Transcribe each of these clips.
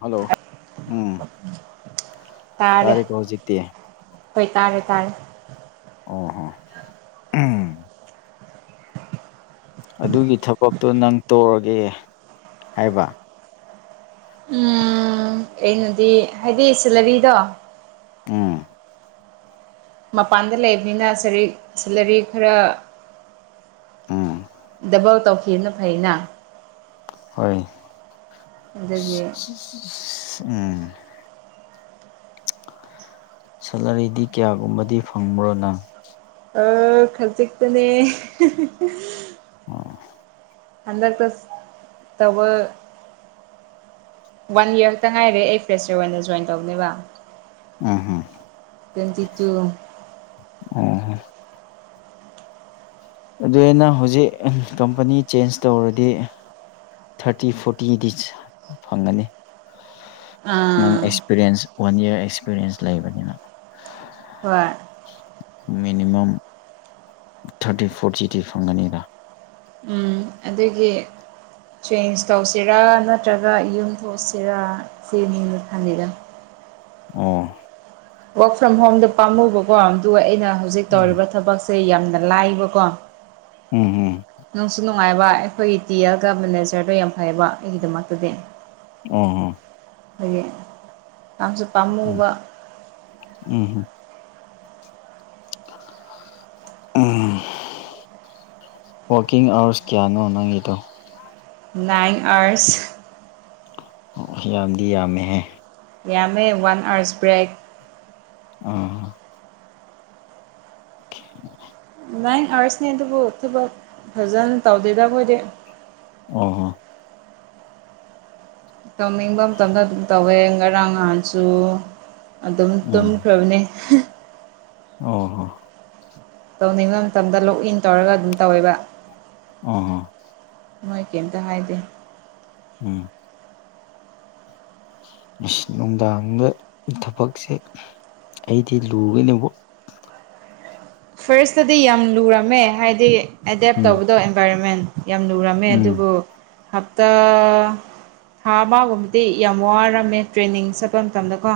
Hello ꯎꯝ ꯇꯥꯔ‌ꯦ ꯇꯥꯔꯦꯀꯣ ꯍꯧꯖꯤꯛꯇꯤ ꯍꯣꯏ ꯇꯥꯔꯦ ꯇꯥꯔ ꯑꯣ ꯍꯣ ꯎꯝ ꯑꯗꯨꯒꯤ ꯊꯕꯛꯇꯣ ꯅꯪ ꯇꯧꯔꯒꯦ ꯍꯥꯏꯕ ꯎꯝ ꯑꯩꯅꯗꯤ ꯍꯥꯏꯗꯤ ꯁꯦꯂꯔꯤꯗꯣ ꯎꯡ ꯃꯄꯥꯟꯗ ꯂꯩꯕꯅꯤ ꯁꯔꯤ ꯁꯦꯂꯔꯤ ꯈꯔ ꯎꯝ ꯗꯕꯜ ꯇꯧꯈꯤꯕꯅ ꯐꯩꯅ ꯍꯣꯏ ꯑꯗꯨꯒꯤ ꯎꯝ ꯁꯦꯂꯔꯤꯗꯤ ꯀꯌꯥꯒꯨꯝꯕꯗꯤ ꯐꯪꯕ꯭ꯔꯣ ꯅꯪ ꯑ ꯈꯖꯤꯛꯇꯅꯦ ꯑꯣ ꯍꯟꯗꯛꯇ ꯇꯧꯕ ꯋꯥꯟ ꯌꯔꯛꯇ ꯉꯥꯏꯔꯦ ꯑꯩ ꯐ꯭ꯔꯦꯁꯔ ꯑꯣꯏꯅ ꯖꯣꯏꯟ ꯇꯧꯅꯦꯕ ꯎꯝꯍꯨꯝ ꯇ꯭ꯋꯦꯟꯇꯤ ꯇꯨ ꯑꯣ ꯑꯗꯨꯗꯤ ꯅꯪ ꯍꯧꯖꯤꯛ ꯀꯝꯄꯅꯤ ꯆꯦꯟꯖ ꯇꯧꯔꯗꯤ ꯊꯥꯔꯇꯤ ꯐꯣꯔꯇꯤꯗꯤ ꯐꯪꯒꯅꯤ ꯑꯥ ꯑꯦꯛꯁꯄꯤꯔꯤꯌꯦꯟꯁ ꯋꯥꯟ ꯌꯥꯔ ꯑꯦꯛꯁꯄꯤꯔꯤꯌꯦꯟꯁ ꯂꯩꯕꯅꯤꯅ ꯍꯣꯏ ꯃꯤꯅꯤꯃꯝ ꯊꯥꯔꯇꯤ ꯐꯣꯔꯇꯤꯗꯤ ꯐꯪꯒꯅꯤꯗ ꯎꯝ ꯑꯗꯨꯒꯤ ꯆꯦꯟꯖ ꯇꯧꯁꯤꯔꯥ ꯅꯠꯇ꯭ꯔꯒ ꯌꯨꯝ ꯊꯣꯛꯁꯤꯔꯥ ꯁꯤꯅꯤꯅ ꯈꯟꯂꯤꯗ‌ꯣ ꯑꯣ ꯋꯥꯔꯛ ꯐ꯭ꯔꯣꯝ ꯍꯣꯝꯗ ꯄꯥꯝꯃꯨꯕꯀꯣ ꯑꯗꯨꯒ ꯑꯩꯅ ꯍꯧꯖꯤꯛ ꯎꯝ ꯇꯧꯔꯤꯕ ꯊꯕꯛꯁꯦ ꯌꯥꯝꯅ ꯂꯥꯏꯕꯀꯣ ꯎꯝ ꯎꯝ ꯅꯨꯡꯁꯨ ꯅꯨꯡꯉꯥꯏꯕ ꯑꯩꯈꯣꯏꯒꯤ ꯇꯤ ꯑꯦꯜꯒ ꯃꯦꯅꯦꯖꯔꯗꯣ ꯌꯥꯝ ꯐꯩꯌꯦꯕ ꯑꯩꯒꯤꯗꯃꯛꯇꯗꯤ ꯑꯣ ꯍ‌ꯣ ꯑꯗꯒꯤ ꯄꯥꯝꯁꯨ ꯎꯝ ꯄꯥꯝꯃꯨꯕ ꯎꯝ ꯍꯨꯝ [unintelligible] ꯋꯥꯥꯛꯀꯤꯡ ꯑꯋꯥꯔꯁ ꯀꯌꯥꯅꯣ ꯅꯪꯒꯤꯗꯣ ꯅꯥꯏꯟ ꯑꯥꯋ꯭ꯔꯁ ꯑꯣ ꯌꯥꯝꯗꯤ ꯌꯥꯝꯃꯦꯍꯦ ꯌꯥꯝꯃꯦ ꯋꯥꯟ ꯑꯥꯋꯔꯁ ꯕ꯭ꯔꯦꯛ ꯑ [inaudible] ꯅꯥꯏꯟ ꯑꯥꯋꯔꯁꯅꯦ ꯑꯗꯨꯕꯨ ꯊꯕꯛ ꯐꯖꯅ ꯇꯧꯗꯦꯗ ꯑꯈꯣꯏꯗꯤ ꯑꯣ ꯍꯣ ꯇꯧꯅꯤꯡꯕ ꯃꯇꯝꯗ ꯑꯗꯨꯝ ꯇꯧꯋꯦ ꯉꯔꯥꯡ ꯅꯍꯥꯟꯁꯨ ꯑꯗꯨꯝ ꯇꯨꯝ ꯎꯝ ꯈ꯭ꯔꯕꯅ‌ꯦ ꯑꯣ ꯇꯧꯅꯤꯡꯕ ꯃꯇꯝꯗ ꯂꯣꯛ ꯏꯟ ꯇꯧꯔꯒ ꯑꯗꯨꯝ ꯇꯧꯋꯦꯕ ꯑꯣ ꯃꯣꯏ ꯀꯩꯝꯇ ꯍꯥꯏꯗꯦ ꯎꯝ ꯅꯨꯡꯗꯥꯡꯗ ꯊꯕꯛꯁꯦ ꯑꯩꯗꯤ ꯂꯨꯒꯅꯤꯕꯨ ꯐꯥꯔꯁꯇꯗꯤ ꯌꯥꯝ ꯂꯨꯔꯝꯃꯦ ꯍꯥꯏꯗꯤ ꯑꯦꯗꯦꯞ ꯎꯝ ꯇꯧꯕꯗꯣ ꯑꯦꯟꯚꯥꯏꯔꯣꯟꯃꯦꯟ ꯌꯥꯝ ꯂꯔꯝꯃꯦ ꯎꯝ ꯑꯗꯨꯕꯨ ꯍꯞꯇꯥ ꯊꯥ ꯑꯃꯒꯨꯝꯕꯗꯤ ꯌꯥꯝ ꯋꯥꯔꯝꯃꯦ ꯇ꯭ꯔꯦꯟꯅꯤꯡ ꯆꯠꯄ ꯃꯇꯝꯗꯀꯣ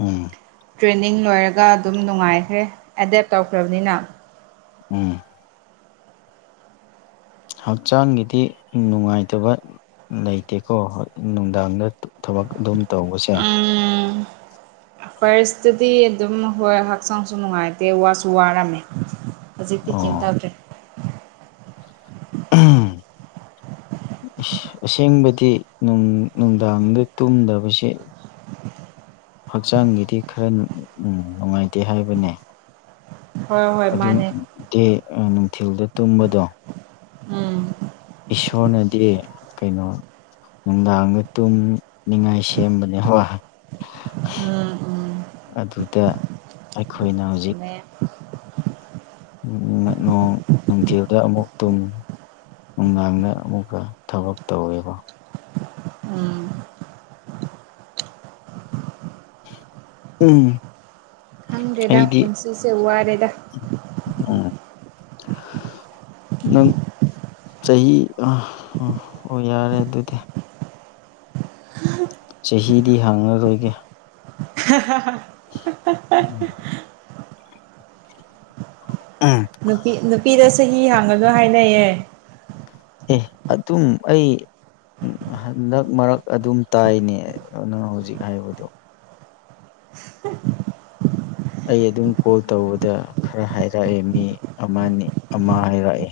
ꯎꯝ ꯇ꯭ꯔꯦꯅꯤꯡ ꯂꯣꯏꯔꯒ ꯑꯗꯨꯝ ꯅꯨꯡꯉꯥꯏꯈ꯭ꯔꯦ ꯑꯦꯗꯦꯠ ꯇꯧꯈ꯭ꯔꯕꯅꯤꯅ ꯎꯝ ꯍꯛꯆꯥꯡꯒꯤꯗꯤ ꯅꯨꯡꯉꯥꯏꯇꯕ ꯂꯩꯇꯦꯀꯣ ꯅꯨꯡꯗꯥꯡꯗ ꯊꯕꯛ ꯑꯗꯨꯝ ꯇꯧꯕꯁꯦ ꯎꯝ ꯄꯔꯤꯁꯇꯗꯤ ꯑꯗꯨꯝ ꯍꯣꯏ ꯍꯛꯆꯥꯡꯁꯨ ꯅꯨꯡꯉꯥꯏꯇꯦ ꯋꯥꯁꯨ ꯋꯥꯔꯝꯃꯦ ꯍꯧꯖꯤꯛꯇꯤ ꯀꯔꯤꯝ ꯑꯣ ꯇꯧꯗ꯭ꯔꯦ [unintelligible] ꯑꯁꯦꯡꯕꯗꯤ ꯅꯨꯡꯗꯥꯡꯗ ꯇꯨꯝꯗꯕꯁꯦ [inaudible] ꯍꯛꯆꯥꯡꯒꯤꯗꯤ ꯈꯔ ꯅꯨꯡꯉꯥꯏꯇꯦ ꯍꯥꯏꯕꯅꯦ ꯍꯣꯏ ꯍꯣꯏ ꯑꯗꯨꯝ ꯃꯥꯅꯦ ꯗꯦ ꯅꯨꯡꯊꯤꯜꯗ ꯇꯨꯝꯕꯗꯣ ꯎꯝ ꯏꯁꯣꯔꯅꯗꯤ ꯀꯩꯅꯣ ꯅꯨꯡꯗꯥꯡꯗ ꯇꯨꯝ ꯅꯤꯡꯉꯥꯏ ꯁꯦꯝꯕꯅꯦ ꯍꯣꯏ ꯎꯝ ꯎꯝ ꯑꯗꯨꯗ ꯑꯩꯈꯣꯏꯅ ꯍꯧꯖꯤꯛ ꯆꯨꯝꯃꯦ ꯅꯣꯡ ꯅꯨꯡꯊꯤꯜꯗ ꯑꯃꯨꯛ ꯇꯨꯝ ꯅꯨꯡꯗꯥꯡꯗ ꯑꯃꯨꯛꯀ ꯊꯕꯛ ꯇꯧꯋꯦꯕ ꯎꯝ ꯎꯝ ꯈꯪꯗ꯭ꯔꯦꯗ ꯑꯩꯗꯤ ꯄꯨꯟꯁꯤꯁꯦ ꯋꯥꯔꯦꯗ ꯎꯝ ꯅꯪ ꯆꯍꯤ ꯑꯣ ꯌꯥꯔꯦ ꯑꯗꯨꯗꯤ ꯆꯍꯤꯗꯤ ꯍꯥꯡꯉꯔꯣꯏꯒꯦ [inaudible] [unintelligible] ꯎꯝ ꯅꯨꯄꯤ ꯅꯨꯄꯤꯗ ꯆꯍꯤ ꯍꯥꯡꯉꯗꯣ ꯍꯥꯏꯅꯩꯌꯦ ꯑꯦ ꯑꯗꯨꯝ ꯑꯩ ꯎꯝ ꯍꯟꯗꯛ ꯃꯔꯛ ꯑꯗꯨꯝ ꯇꯥꯏꯅꯦ ꯑꯗꯨ ꯅꯪ ꯍꯧꯖꯤꯛ ꯍꯥꯏꯕꯗꯣ ꯑꯩ ꯑꯗꯨꯝ ꯀꯣꯜ ꯇꯧꯕꯗ ꯈꯔ ꯍꯥꯏꯔꯛꯑꯦ ꯃꯤ ꯑꯃꯅꯤ ꯑꯃ ꯍꯥꯏꯔꯛꯑꯦ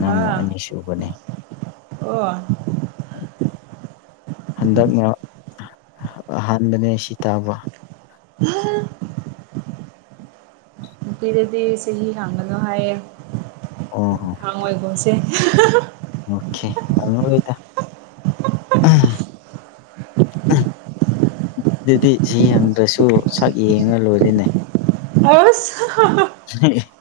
ꯅꯪꯅ ꯍꯥ ꯑꯅꯤꯁꯤ ꯑꯣ ꯍꯟꯗꯛꯅ ꯑꯍꯥꯟꯕꯅꯦ ꯁꯤ ꯇꯥꯕ [unintelligible] ꯅꯨꯄꯤꯗꯗꯤ ꯆꯍꯤ ꯍꯥꯡꯉꯗꯣ ꯍꯥꯏꯌꯦ ꯑꯣ ꯑ ꯍꯪꯉꯣꯏꯒꯨꯝꯁꯦ ꯑꯣꯀꯦ ꯍꯪꯉꯔꯣꯏꯗ ꯑꯗꯨꯗꯤ ꯖꯤ ꯍꯪꯗ꯭ꯔꯁꯨ ꯁꯛ ꯌꯦꯡꯉ ꯂꯣꯏꯔꯦꯅꯦ ꯑꯁ [unintelligible] [unintelligible]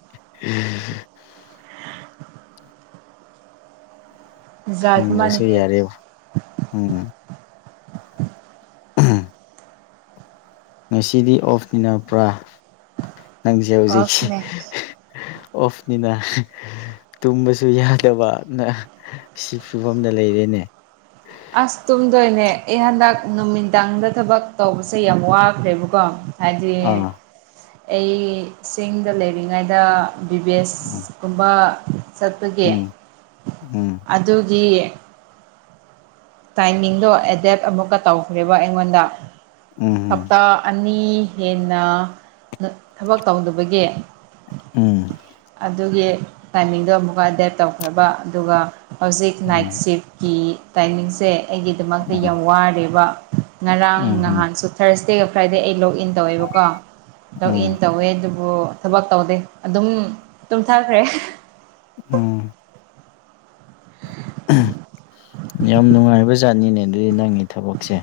ꯖꯥꯠ ꯍꯪꯗ꯭ꯔꯁꯨ ꯑꯃꯅꯤꯍꯦ ꯌꯥꯔꯦꯕꯣ ꯎꯝ ꯎꯝ ꯉꯁꯤꯗꯤ ꯑꯣꯐ ꯃꯤꯅꯥꯄ꯭ꯔꯥ ꯅꯪꯁꯦ ꯍꯧꯖꯤꯛꯁꯤ ꯑꯣꯐꯅꯦ ꯑꯣꯐꯅꯤꯅ ꯇꯨꯝꯕꯁꯨ ꯌꯥꯗꯕꯅ ꯁꯤ ꯐꯤꯕꯝꯗ ꯂꯩꯔꯦꯅꯦ ꯑꯁ ꯇꯨꯝꯗꯣꯏꯅꯦ ꯑꯩ ꯍꯟꯗꯛ ꯅꯨꯃꯤꯗꯥꯡꯗ ꯊꯕꯛ ꯇꯧꯕꯁꯦ ꯌꯥꯝ ꯋꯥꯈ꯭ꯔꯦꯕꯀꯣ ꯍꯥꯏꯗꯤ ꯑꯥ ꯑꯩ ꯆꯤꯡꯗ ꯂꯩꯔꯤꯉꯩꯗ ꯕꯤꯕꯦꯁ ꯎꯝ ꯀꯨꯝꯕ ꯆꯠꯄꯒꯤ ꯎꯝ ꯎꯝ ꯑꯗꯨꯒꯤ ꯇꯥꯏꯃꯤꯡꯗꯣ ꯑꯦꯗꯦꯞ ꯑꯃꯨꯛꯀ ꯇꯧꯈ꯭ꯔꯦꯕ ꯑꯩꯉꯣꯟꯗ ꯎꯝ ꯍꯞꯇꯥ ꯑꯅꯤ ꯍꯦꯟꯅ ꯊꯕꯛ ꯇꯧꯗꯕꯒꯤ ꯎꯝ ꯑꯗꯨꯒꯤ ꯇꯥꯏꯃꯤꯡꯗꯣ ꯑꯃꯨꯛꯀ ꯗꯦꯠ ꯇꯧꯈ꯭ꯔꯕ ꯑꯗꯨꯒ ꯍꯧꯖꯤꯛ ꯅꯥꯏꯠ ꯎꯝ ꯁꯤꯐꯀꯤ ꯇꯥꯏꯃꯤꯡꯁꯦ ꯑꯩꯒꯤꯗꯃꯛꯇ ꯌꯥꯝ ꯎꯝ ꯋꯥꯔꯦꯔꯤꯕ ꯉꯔꯥꯡ ꯎꯝ ꯎꯝ ꯅꯍꯥꯟꯁꯨ ꯊꯔꯁꯗꯦꯒ ꯐ꯭ꯔꯥꯏꯗꯦ ꯑꯩ ꯂꯣꯛꯏꯟ ꯇꯧꯋꯦꯕꯀꯣ ꯇꯣꯛ ꯏꯟ ꯎꯝ ꯇꯧꯋꯦ ꯑꯗꯨꯕꯨ ꯊꯕꯛ ꯇꯧꯗꯦ ꯑꯗꯨꯝ ꯇꯨꯝꯊꯈ꯭ꯔꯦ ꯎꯝ ꯌꯥꯝ ꯅꯨꯡꯉꯥꯏꯕ ꯥꯠꯅꯤꯅꯦ ꯑꯗꯨꯗꯤ ꯅꯪꯒꯤ ꯊꯕꯛꯁꯦ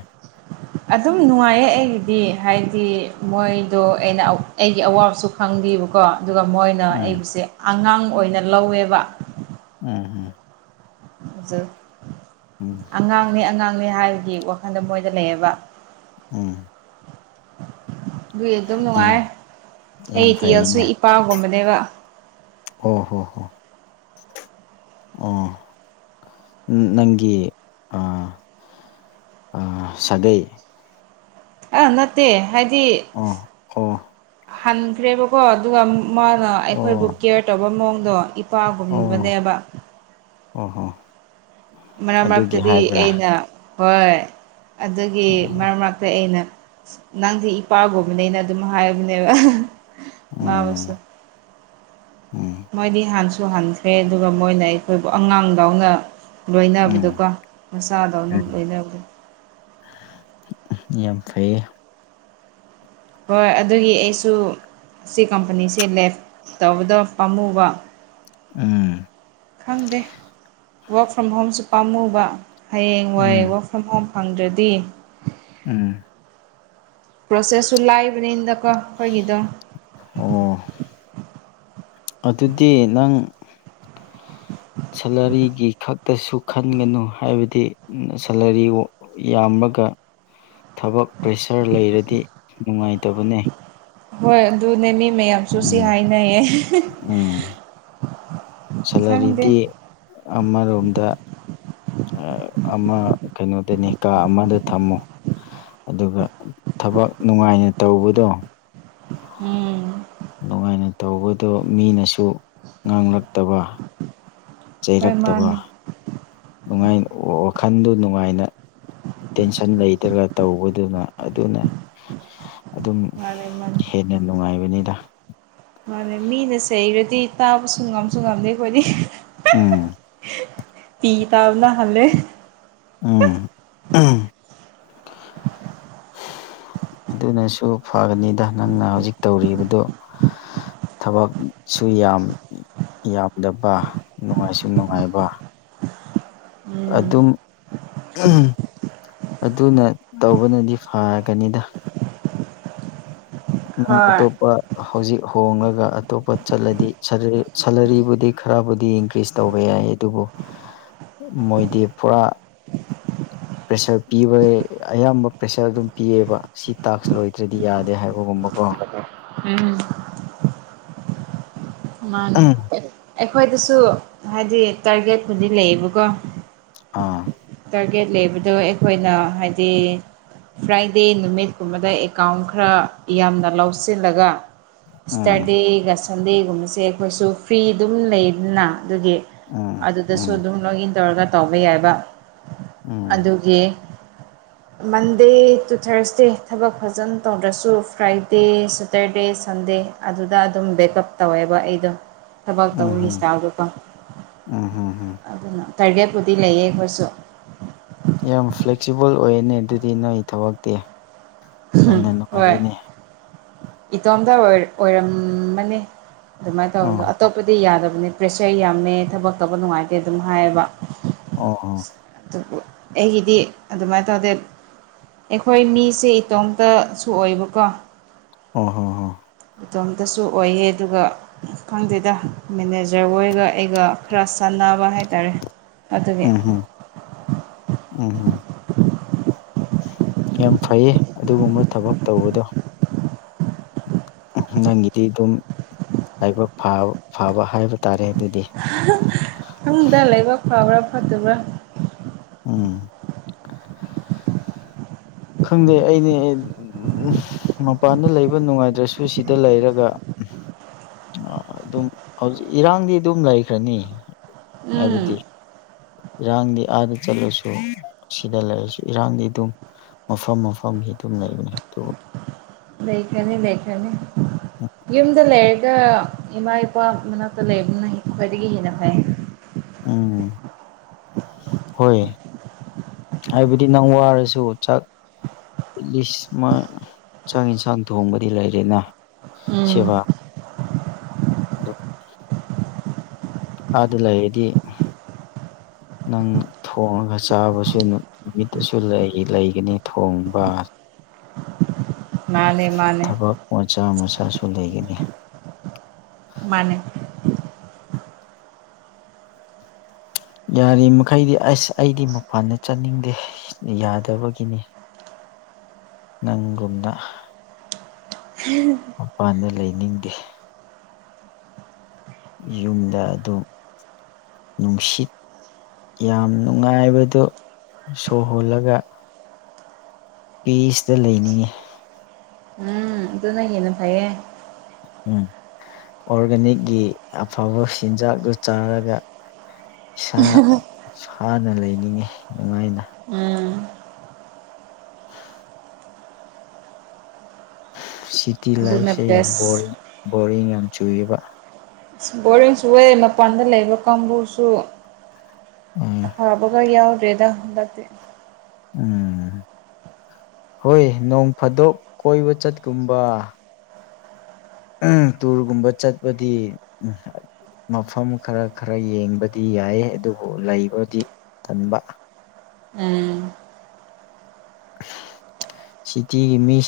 ꯑꯗꯨꯝ ꯅꯨꯡꯉꯥꯏꯌꯦ ꯑꯩꯒꯤꯗꯤ ꯍꯥꯏꯗꯤ ꯃꯣꯏꯗꯣ ꯑꯩꯅ ꯑꯩꯒꯤ ꯑꯋꯥꯕꯁꯨ ꯈꯪꯗꯕꯀꯣ ꯑꯗꯨꯒ ꯃꯣꯏꯅ ꯎꯝ ꯑꯩꯕꯨꯁꯦ ꯑꯉꯥꯡ ꯑꯣꯏꯅ ꯂꯧꯋꯦꯕ꯫ ꯎꯝꯝ [unintelligible] ꯎꯝ ꯎꯝ ꯑꯉꯥꯡꯅꯦ ꯑꯉꯥꯡꯅꯦ ꯍꯥꯏꯔꯗ ꯋꯥꯈꯜꯗꯨ ꯃꯣꯏꯗ ꯂꯩꯌꯦꯕ ꯎꯝ ꯑꯗꯨꯏ ꯑꯗꯨꯝ ꯅꯨꯡꯉꯥꯏ ꯌꯥꯝ ꯌꯥꯝ ꯑꯩ ꯇꯁꯨ ꯐꯩꯅꯦ ꯏꯄꯥꯒꯨꯝꯕꯅꯦꯕ ꯑꯣ ꯍꯣ ꯍꯣ [unintelligible] ꯑꯣ ꯅꯪꯒꯤ ꯑ ꯁꯥꯒꯩ ꯑꯥ ꯅꯠꯇꯦ ꯍꯥꯏꯗꯤ ꯑꯥ ꯍꯟꯈ꯭ꯔꯦꯕꯀꯣ ꯑꯗꯨꯒ ꯃꯥꯅ ꯑꯣ ꯑꯩꯈꯣꯏꯕꯨ ꯀꯦꯌꯔ ꯇꯧꯕ ꯃꯑꯣꯡꯗꯣ ꯑꯣ ꯄꯥꯒꯨꯝꯕꯅꯦꯕ ꯑꯣ ꯍꯣ ꯃꯔꯛ ꯑꯗꯨꯒꯤ ꯃꯔꯛꯇꯗꯤ ꯍꯥꯏꯕ꯭ꯔꯥ ꯑꯩꯅ ꯍꯣꯏ ꯑꯗꯨꯒꯤ ꯎꯝ ꯃꯔꯛ ꯃꯔꯛꯇ ꯑꯩꯅ ꯅꯪꯗꯤ ꯏꯄꯥꯕꯣꯕꯅꯦ ꯑꯩꯅ ꯑꯗꯨꯝ ꯍꯥꯏꯕꯅꯦꯕ ꯃꯥꯕꯨꯁꯨ ꯎꯝ ꯃꯣꯏꯗꯤ ꯍꯥꯟꯁꯨ ꯍꯟꯈ꯭ꯔꯦ ꯑꯗꯨꯒ ꯃꯣꯏꯅ ꯑꯩꯈꯣꯏꯕꯨ ꯑꯉꯥꯡꯗꯎꯅ ꯎꯝ ꯂꯣꯏꯅꯕꯗꯀꯣ ꯃꯆꯥꯗꯧꯅ ꯂꯣꯏꯅꯕꯗ ꯌꯥꯝ ꯐꯩꯌꯦ ꯍꯣꯏ ꯑꯗꯨꯒꯤ ꯑꯩꯁꯨ ꯁꯤ ꯀꯝꯄꯅꯤꯁꯦ ꯂꯦꯞ ꯇꯧꯕꯗ ꯄꯥꯝꯃꯨꯕ ꯎꯝ ꯈꯪꯗꯦ ꯋꯔꯛ ꯐ꯭ꯔꯣꯝ ꯍꯣꯝꯁꯨ ꯄꯥꯝꯃꯨꯕ ꯍꯌꯦꯡ ꯋꯥꯏꯦ ꯎꯝ ꯋ ꯐꯨꯝꯐꯝ ꯐꯪꯗ꯭ꯔꯗꯤ ꯎꯝ ꯄ꯭ꯔꯣꯁꯦꯁꯁꯨ ꯂꯥꯛꯕꯅꯤꯅꯗꯀꯣ ꯑꯩꯈꯣꯏꯒꯤꯗ ꯑꯣ ꯑꯗꯨꯗꯤ ꯅꯪ ꯁꯦꯂꯔꯤꯒꯤ ꯈꯛꯇꯁꯨ ꯈꯟꯒꯅꯨ ꯍꯥꯏꯕꯗꯤ ꯁꯦꯂꯔꯤ ꯌꯥꯝꯃꯒ ꯊꯕꯛ ꯄ꯭ꯔꯦꯁꯔ ꯂꯩꯔꯗꯤ ꯅꯨꯡꯉꯥꯏꯇꯕꯅꯦ ꯍꯣꯏ ꯑꯗꯨꯗꯨꯅꯦ ꯃꯤ ꯃꯌꯥꯝ ꯑꯞꯁꯣꯁꯤꯦ ꯎꯝ ꯍꯥꯏꯅꯌꯦ ꯎꯝ ꯈꯪꯗꯦ ꯁꯦꯂꯔꯤꯗꯤ ꯑꯃꯔꯣꯝꯗ ꯑꯃ ꯀꯩꯅꯣꯗꯅꯤ ꯀꯥ ꯑꯃꯗ ꯊꯝꯃꯨ ꯑꯗꯨꯒ ꯊꯕꯛ ꯅꯨꯡꯉꯥꯏꯅ ꯇꯧꯕꯗꯣ ꯎꯝ ꯅꯨꯡꯉꯥꯏꯅ ꯇꯧꯕꯗꯣ ꯃꯤꯅꯁꯨ ꯉꯥꯡꯂꯛꯇꯕ ꯍꯣꯏ ꯆꯩꯔꯛꯇꯕ ꯃꯥꯅꯦ ꯅꯨꯡꯉꯥꯏ ꯋꯥꯈꯜꯗꯨ ꯅꯨꯡꯉꯥꯏꯅ ꯇꯦꯟꯁꯟ ꯂꯩꯇ꯭ꯔꯒ ꯇꯧꯕꯗꯨꯅ ꯑꯗꯨꯅꯦ ꯑꯗꯨꯝ ꯃꯥꯅꯦ ꯃꯥꯅꯦ ꯍꯦꯟꯅ ꯅꯨꯡꯉꯥꯏꯕꯅꯤꯅ ꯃꯥꯅ ꯃꯤꯅꯁꯦ ꯍꯔꯗꯤ ꯇꯥꯕꯁꯨ ꯉꯝꯁꯨ ꯉꯝꯗꯦ ꯑꯩꯈꯣꯏꯗꯤ ꯎꯝ ꯄꯤ ꯇꯥꯕꯅ ꯈꯦ ꯎꯝ ꯑꯗꯨꯅꯁꯨ ꯐꯒꯅꯤꯗ ꯅꯪꯅ ꯍꯧꯖꯤꯛ ꯇꯧꯔꯤꯕꯗꯨ ꯊꯕꯛ ꯁ ꯌꯥꯝ ꯌꯥꯝꯗꯕ ꯅꯨꯡꯉꯥꯏꯁꯨ ꯅꯨꯡꯉꯥꯏꯕ ꯎꯝ ꯑꯗꯨꯝ [unintelligible] ꯑꯗꯨꯅ ꯇꯧꯕꯅꯗꯤ ꯐꯒꯅꯤꯗ ꯑ ꯍꯣꯏ ꯑꯇꯣꯞꯄ ꯍꯧꯖꯤꯛ ꯍꯣꯉꯒ ꯑꯇꯣꯞꯄ ꯆꯠꯂꯗꯤ ꯁꯦꯂꯔꯤꯕꯨꯗꯤ ꯈꯔꯕꯨꯗꯤ ꯏꯟꯀ꯭ꯔꯤꯖ ꯇꯧꯕ ꯌꯥꯏ ꯑꯗꯨꯕꯨ [inaudible] ꯃꯣꯏꯗꯤꯄꯨꯔꯥ ꯄ꯭ꯔꯦꯁꯔ ꯄꯤꯕ ꯑꯌꯥꯝꯕ ꯄ꯭ꯔꯦꯁꯔ ꯑꯗꯨꯝ ꯄꯤꯌꯦꯕ ꯁꯤ ꯇꯥꯛꯁ ꯂꯣꯏꯗ꯭ꯔꯗꯤ ꯌꯥꯗꯦ ꯍꯥꯏꯕꯒꯨꯝꯕ ꯀꯣ ꯎꯝ ꯃꯥꯅꯦ ꯎꯝ ꯑꯩꯈꯣꯏꯗꯁꯨ ꯍꯥꯏꯗꯤ ꯇꯥꯔꯒꯦꯠꯄꯨꯗꯤ ꯂꯩꯌꯦꯕꯀꯣ ꯑꯥ ꯇꯥꯔꯒꯦꯠ ꯂꯩꯕꯗꯣ ꯑꯩꯈꯣꯏꯅ ꯍꯥꯏꯗꯤ ꯐ꯭ꯔꯥꯏꯗꯦ ꯅꯨꯃꯤꯠꯀꯨꯝꯕꯗ ꯑꯦꯀꯥꯎꯟ ꯈꯔ ꯌꯥꯝꯅ ꯂꯧꯁꯤꯜꯂꯒ ꯎꯝ ꯁꯇꯔꯗꯦꯒ ꯁꯟꯗꯦꯒꯨꯝꯕꯁꯦ ꯑꯩꯈꯣꯏꯁꯨ ꯐ꯭ꯔꯤ ꯑꯗꯨꯝ ꯂꯩꯗꯅ ꯑꯗꯨꯒꯤ ꯎꯝ ꯑꯗꯨꯗꯁꯨ ꯎꯝ ꯑꯗꯨꯝ ꯂꯣꯛ ꯏꯟ ꯇꯧꯔꯒ ꯇꯧꯕ ꯌꯥꯏꯕ ꯎꯝ ꯑꯗꯨꯒꯤ ꯃꯟꯗꯦ ꯇꯨ ꯊꯔꯁꯗꯦ ꯊꯕꯛ ꯐꯖꯅ ꯇꯧꯗꯁꯨ ꯐ꯭ꯔꯥꯏꯗꯦ ꯁꯇꯔꯗꯦ ꯁꯟꯗꯦ ꯑꯗꯨꯗ ꯑꯗꯨꯝ ꯕꯦꯛꯀꯞ ꯇꯧꯋꯦꯕ ꯑꯩꯗꯣ ꯊꯕꯛ ꯎꯝ ꯇꯧꯕꯒꯤ ꯎꯝ ꯏꯁꯇꯥꯜꯗꯨꯀꯣ ꯎꯝ ꯍꯝ ꯍꯝ ꯑꯗꯨꯅ ꯄ꯭ꯔꯥꯏꯕꯦꯠꯄꯨꯗꯤ ꯂꯩꯌꯦ ꯑꯩꯈꯣꯏꯁꯨ꯫ ꯌꯥꯝ ꯐ꯭ꯂꯦꯛꯁꯤꯕꯜ ꯑꯣꯏꯅꯦ ꯑꯗꯨꯗꯤ ꯅꯣꯏ ꯊꯕꯛꯇꯤ ꯌꯥꯝꯅ ꯍꯣꯏ ꯅꯨꯡꯉꯥꯏꯌꯦꯅꯦ ꯏꯇꯣꯝꯇ ꯑꯣꯏ ꯑꯣꯏꯔꯝꯃꯅꯤ ꯑꯗꯨꯃꯥꯏꯅ ꯇꯧꯕꯋꯗꯣ ꯑꯣ ꯑꯇꯣꯞꯄꯗꯤ ꯌꯥꯗꯕꯅꯦ ꯄ꯭ꯔꯦꯁꯔ ꯌꯥꯝꯃꯦ ꯊꯕꯛ ꯇꯧꯕ ꯅꯨꯡꯉꯥꯏꯇꯦ ꯑꯗꯨꯝ ꯍꯥꯏꯌꯦꯕ ꯑꯣ ꯑ ꯑꯗꯨꯕꯨ ꯑꯩꯒꯤꯗꯤ ꯑꯗꯨꯃꯥꯏꯅ ꯇꯧꯗꯦ ꯑꯩꯈꯣꯏ ꯃꯤꯁꯦ ꯏꯇꯣꯝꯇꯁꯨ ꯑꯣꯏꯕꯀꯣ ꯑꯣ ꯍ ꯍ ꯃꯇꯇꯣꯝꯇꯁꯨ ꯑꯣꯏꯌꯦ ꯑꯗꯨꯒ ꯈꯪꯗꯦꯗ ꯃꯦꯅꯦꯖꯔ ꯍꯣꯏꯒ ꯑꯩꯒ ꯈꯔ ꯆꯥꯟꯅꯕ ꯍꯥꯏ ꯇꯔꯦ ꯎꯝꯍꯝ ꯎꯝꯍꯝ ꯌꯥꯝ ꯐꯩꯌꯦ ꯑꯗꯨꯒꯨꯝꯕ ꯊꯕꯛ ꯇꯧꯕꯗꯣ ꯅꯪꯒꯤꯗꯤ ꯑꯗꯨꯝ ꯂꯥꯏꯕꯛ ꯐꯕ ꯍꯥꯏꯕ ꯇꯥꯔꯦ ꯑꯗꯨꯗꯤ ꯐꯥꯃꯨꯡꯗ ꯂꯩꯕ ꯐꯕ꯭ꯔꯥ ꯐꯠꯇꯕ꯭ꯔꯥ ꯎꯝ ꯈꯪꯗꯦ ꯑꯩꯅꯦ ꯃꯄꯥꯟꯗ ꯂꯩꯕ ꯅꯨꯡꯉꯥꯏꯗ꯭ꯔꯁꯨ ꯁꯤꯗ ꯂꯩꯔꯒ ꯑ ꯑꯗꯨꯝ ꯍꯧꯖꯤꯛ ꯏꯔꯥꯡꯗꯤ ꯑꯗꯨꯝ ꯂꯩꯈ꯭ꯔꯅꯤ ꯎꯝ ꯍꯥꯏꯕꯗꯤ ꯏꯔꯥꯡꯗꯤ ꯑꯥꯗ ꯆꯠꯂꯨꯁꯨ ꯑꯁꯤꯗ ꯂꯩꯔꯁꯨ ꯏꯔꯥꯡꯗꯤ ꯑꯗꯨꯝ ꯃꯐꯝ ꯃꯐꯝꯒꯤ ꯑꯗꯨꯝ ꯂꯩꯕꯅꯦ ꯑꯗꯨꯕꯨ ꯂꯩꯦꯈꯅꯤ ꯂꯩꯦꯈꯅꯤ ꯒꯤꯝꯗꯂ ꯍꯦꯛꯇ ꯏꯃꯥ ꯏꯄꯥ ꯃꯅꯥꯛꯇ ꯂꯩꯕꯅꯤꯅ ꯈ꯭ꯋꯥꯏꯗꯒꯤ ꯍꯦꯟꯅ ꯐꯩ ꯎꯝ [unintelligible] ꯍꯣꯏ ꯍꯥꯏꯕꯗꯤ ꯅꯪ ꯋꯥꯔꯁꯨ ꯆꯥꯛ ꯑꯦꯠ ꯂꯤꯁ ꯑꯃ ꯆꯥꯛ ꯌꯦꯟꯁꯥꯡ ꯊꯣꯡꯕꯗꯤ ꯂꯩꯔꯦꯅ ꯎꯝ ꯁꯕꯥ ꯑꯗꯨ ꯂꯩꯗꯤ [unintelligible] ꯅꯪ ꯊꯣꯡꯉꯒ ꯆꯥꯕꯁꯨ ꯑꯗꯨꯝ ꯅꯨꯃꯤꯠꯇꯁꯨ ꯂꯩ ꯂꯩꯒꯅꯤ ꯊꯣꯡꯕ ꯃꯥꯅꯦ ꯃꯥꯅꯦ ꯑꯣꯖꯥ ꯃꯁꯥꯁꯨ ꯂꯩꯒꯅꯤ ꯃꯥꯅꯦ ꯌꯥꯔꯤꯃꯩꯗꯤ ꯑꯁ ꯑꯩꯗꯤ ꯃꯄꯥꯟꯗ ꯆꯠꯅꯤꯡꯗꯦ ꯌꯥꯗꯕꯒꯤꯅꯤ ꯅꯪꯒꯨꯝꯗ ꯎꯝ ꯃꯄꯥꯟꯗ ꯂꯩꯅꯤꯡꯗꯦ ꯌꯨꯝꯗ ꯑꯗꯨꯝ ꯅꯨꯡꯁꯤꯠ ꯌꯥꯝ ꯅꯨꯡꯉꯥꯏꯕꯗꯣ ꯁꯣꯍꯣꯜꯂꯒ ꯄꯤꯁꯇ ꯂꯩꯅꯤꯡꯉꯦ ꯎꯝ ꯑꯗꯨꯣꯅ ꯍꯦꯟꯅ ꯐꯌꯦ ꯎꯝ ꯑꯣꯔꯒꯥꯅꯤꯛꯀꯤ ꯑꯐꯕ ꯆꯤꯟꯖꯥꯛꯇꯨ ꯆꯥꯔꯒ ꯏꯁꯥ ꯁꯅ ꯂꯩꯅꯤꯡꯉꯤ ꯅꯨꯡꯉꯥꯏꯅ ꯎꯝ [unintelligible] ꯁꯤꯇꯤ ꯑꯗꯨꯅ ꯂꯥꯏꯐꯁꯦ ꯌꯥꯝ ꯕꯦꯁ ꯕꯣꯔꯤꯡ ꯕꯣꯔꯤꯡ ꯌꯥꯝ ꯆꯨꯏꯕ ꯏꯁ ꯕꯣꯔꯤꯡ ꯆꯨꯌꯦ ꯃꯄꯥꯟꯗ ꯂꯩꯕ ꯀꯥꯡꯕꯨꯁꯨ ꯎꯝ ꯍꯥꯕꯒ ꯌꯥꯎꯔꯦꯗ ꯍꯗꯗꯤ ꯎꯝ ꯍꯣꯏ ꯅꯣꯡ ꯐꯥꯗꯣꯛ ꯀꯣꯏꯕ ꯆꯠꯀꯨꯝꯕ ꯇꯨꯔꯒꯨꯝꯕ ꯆꯠꯄꯗꯤ ꯎꯝ ꯃꯐꯝ ꯈꯔ ꯈꯔ ꯌꯦꯡꯕꯗꯤ ꯌꯥꯏꯌꯦ ꯑꯗꯨꯕꯨ ꯂꯩꯕꯗꯤ ꯇꯟꯕ ꯎꯝ ꯁꯤꯇꯤꯒꯤ ꯃꯤꯁ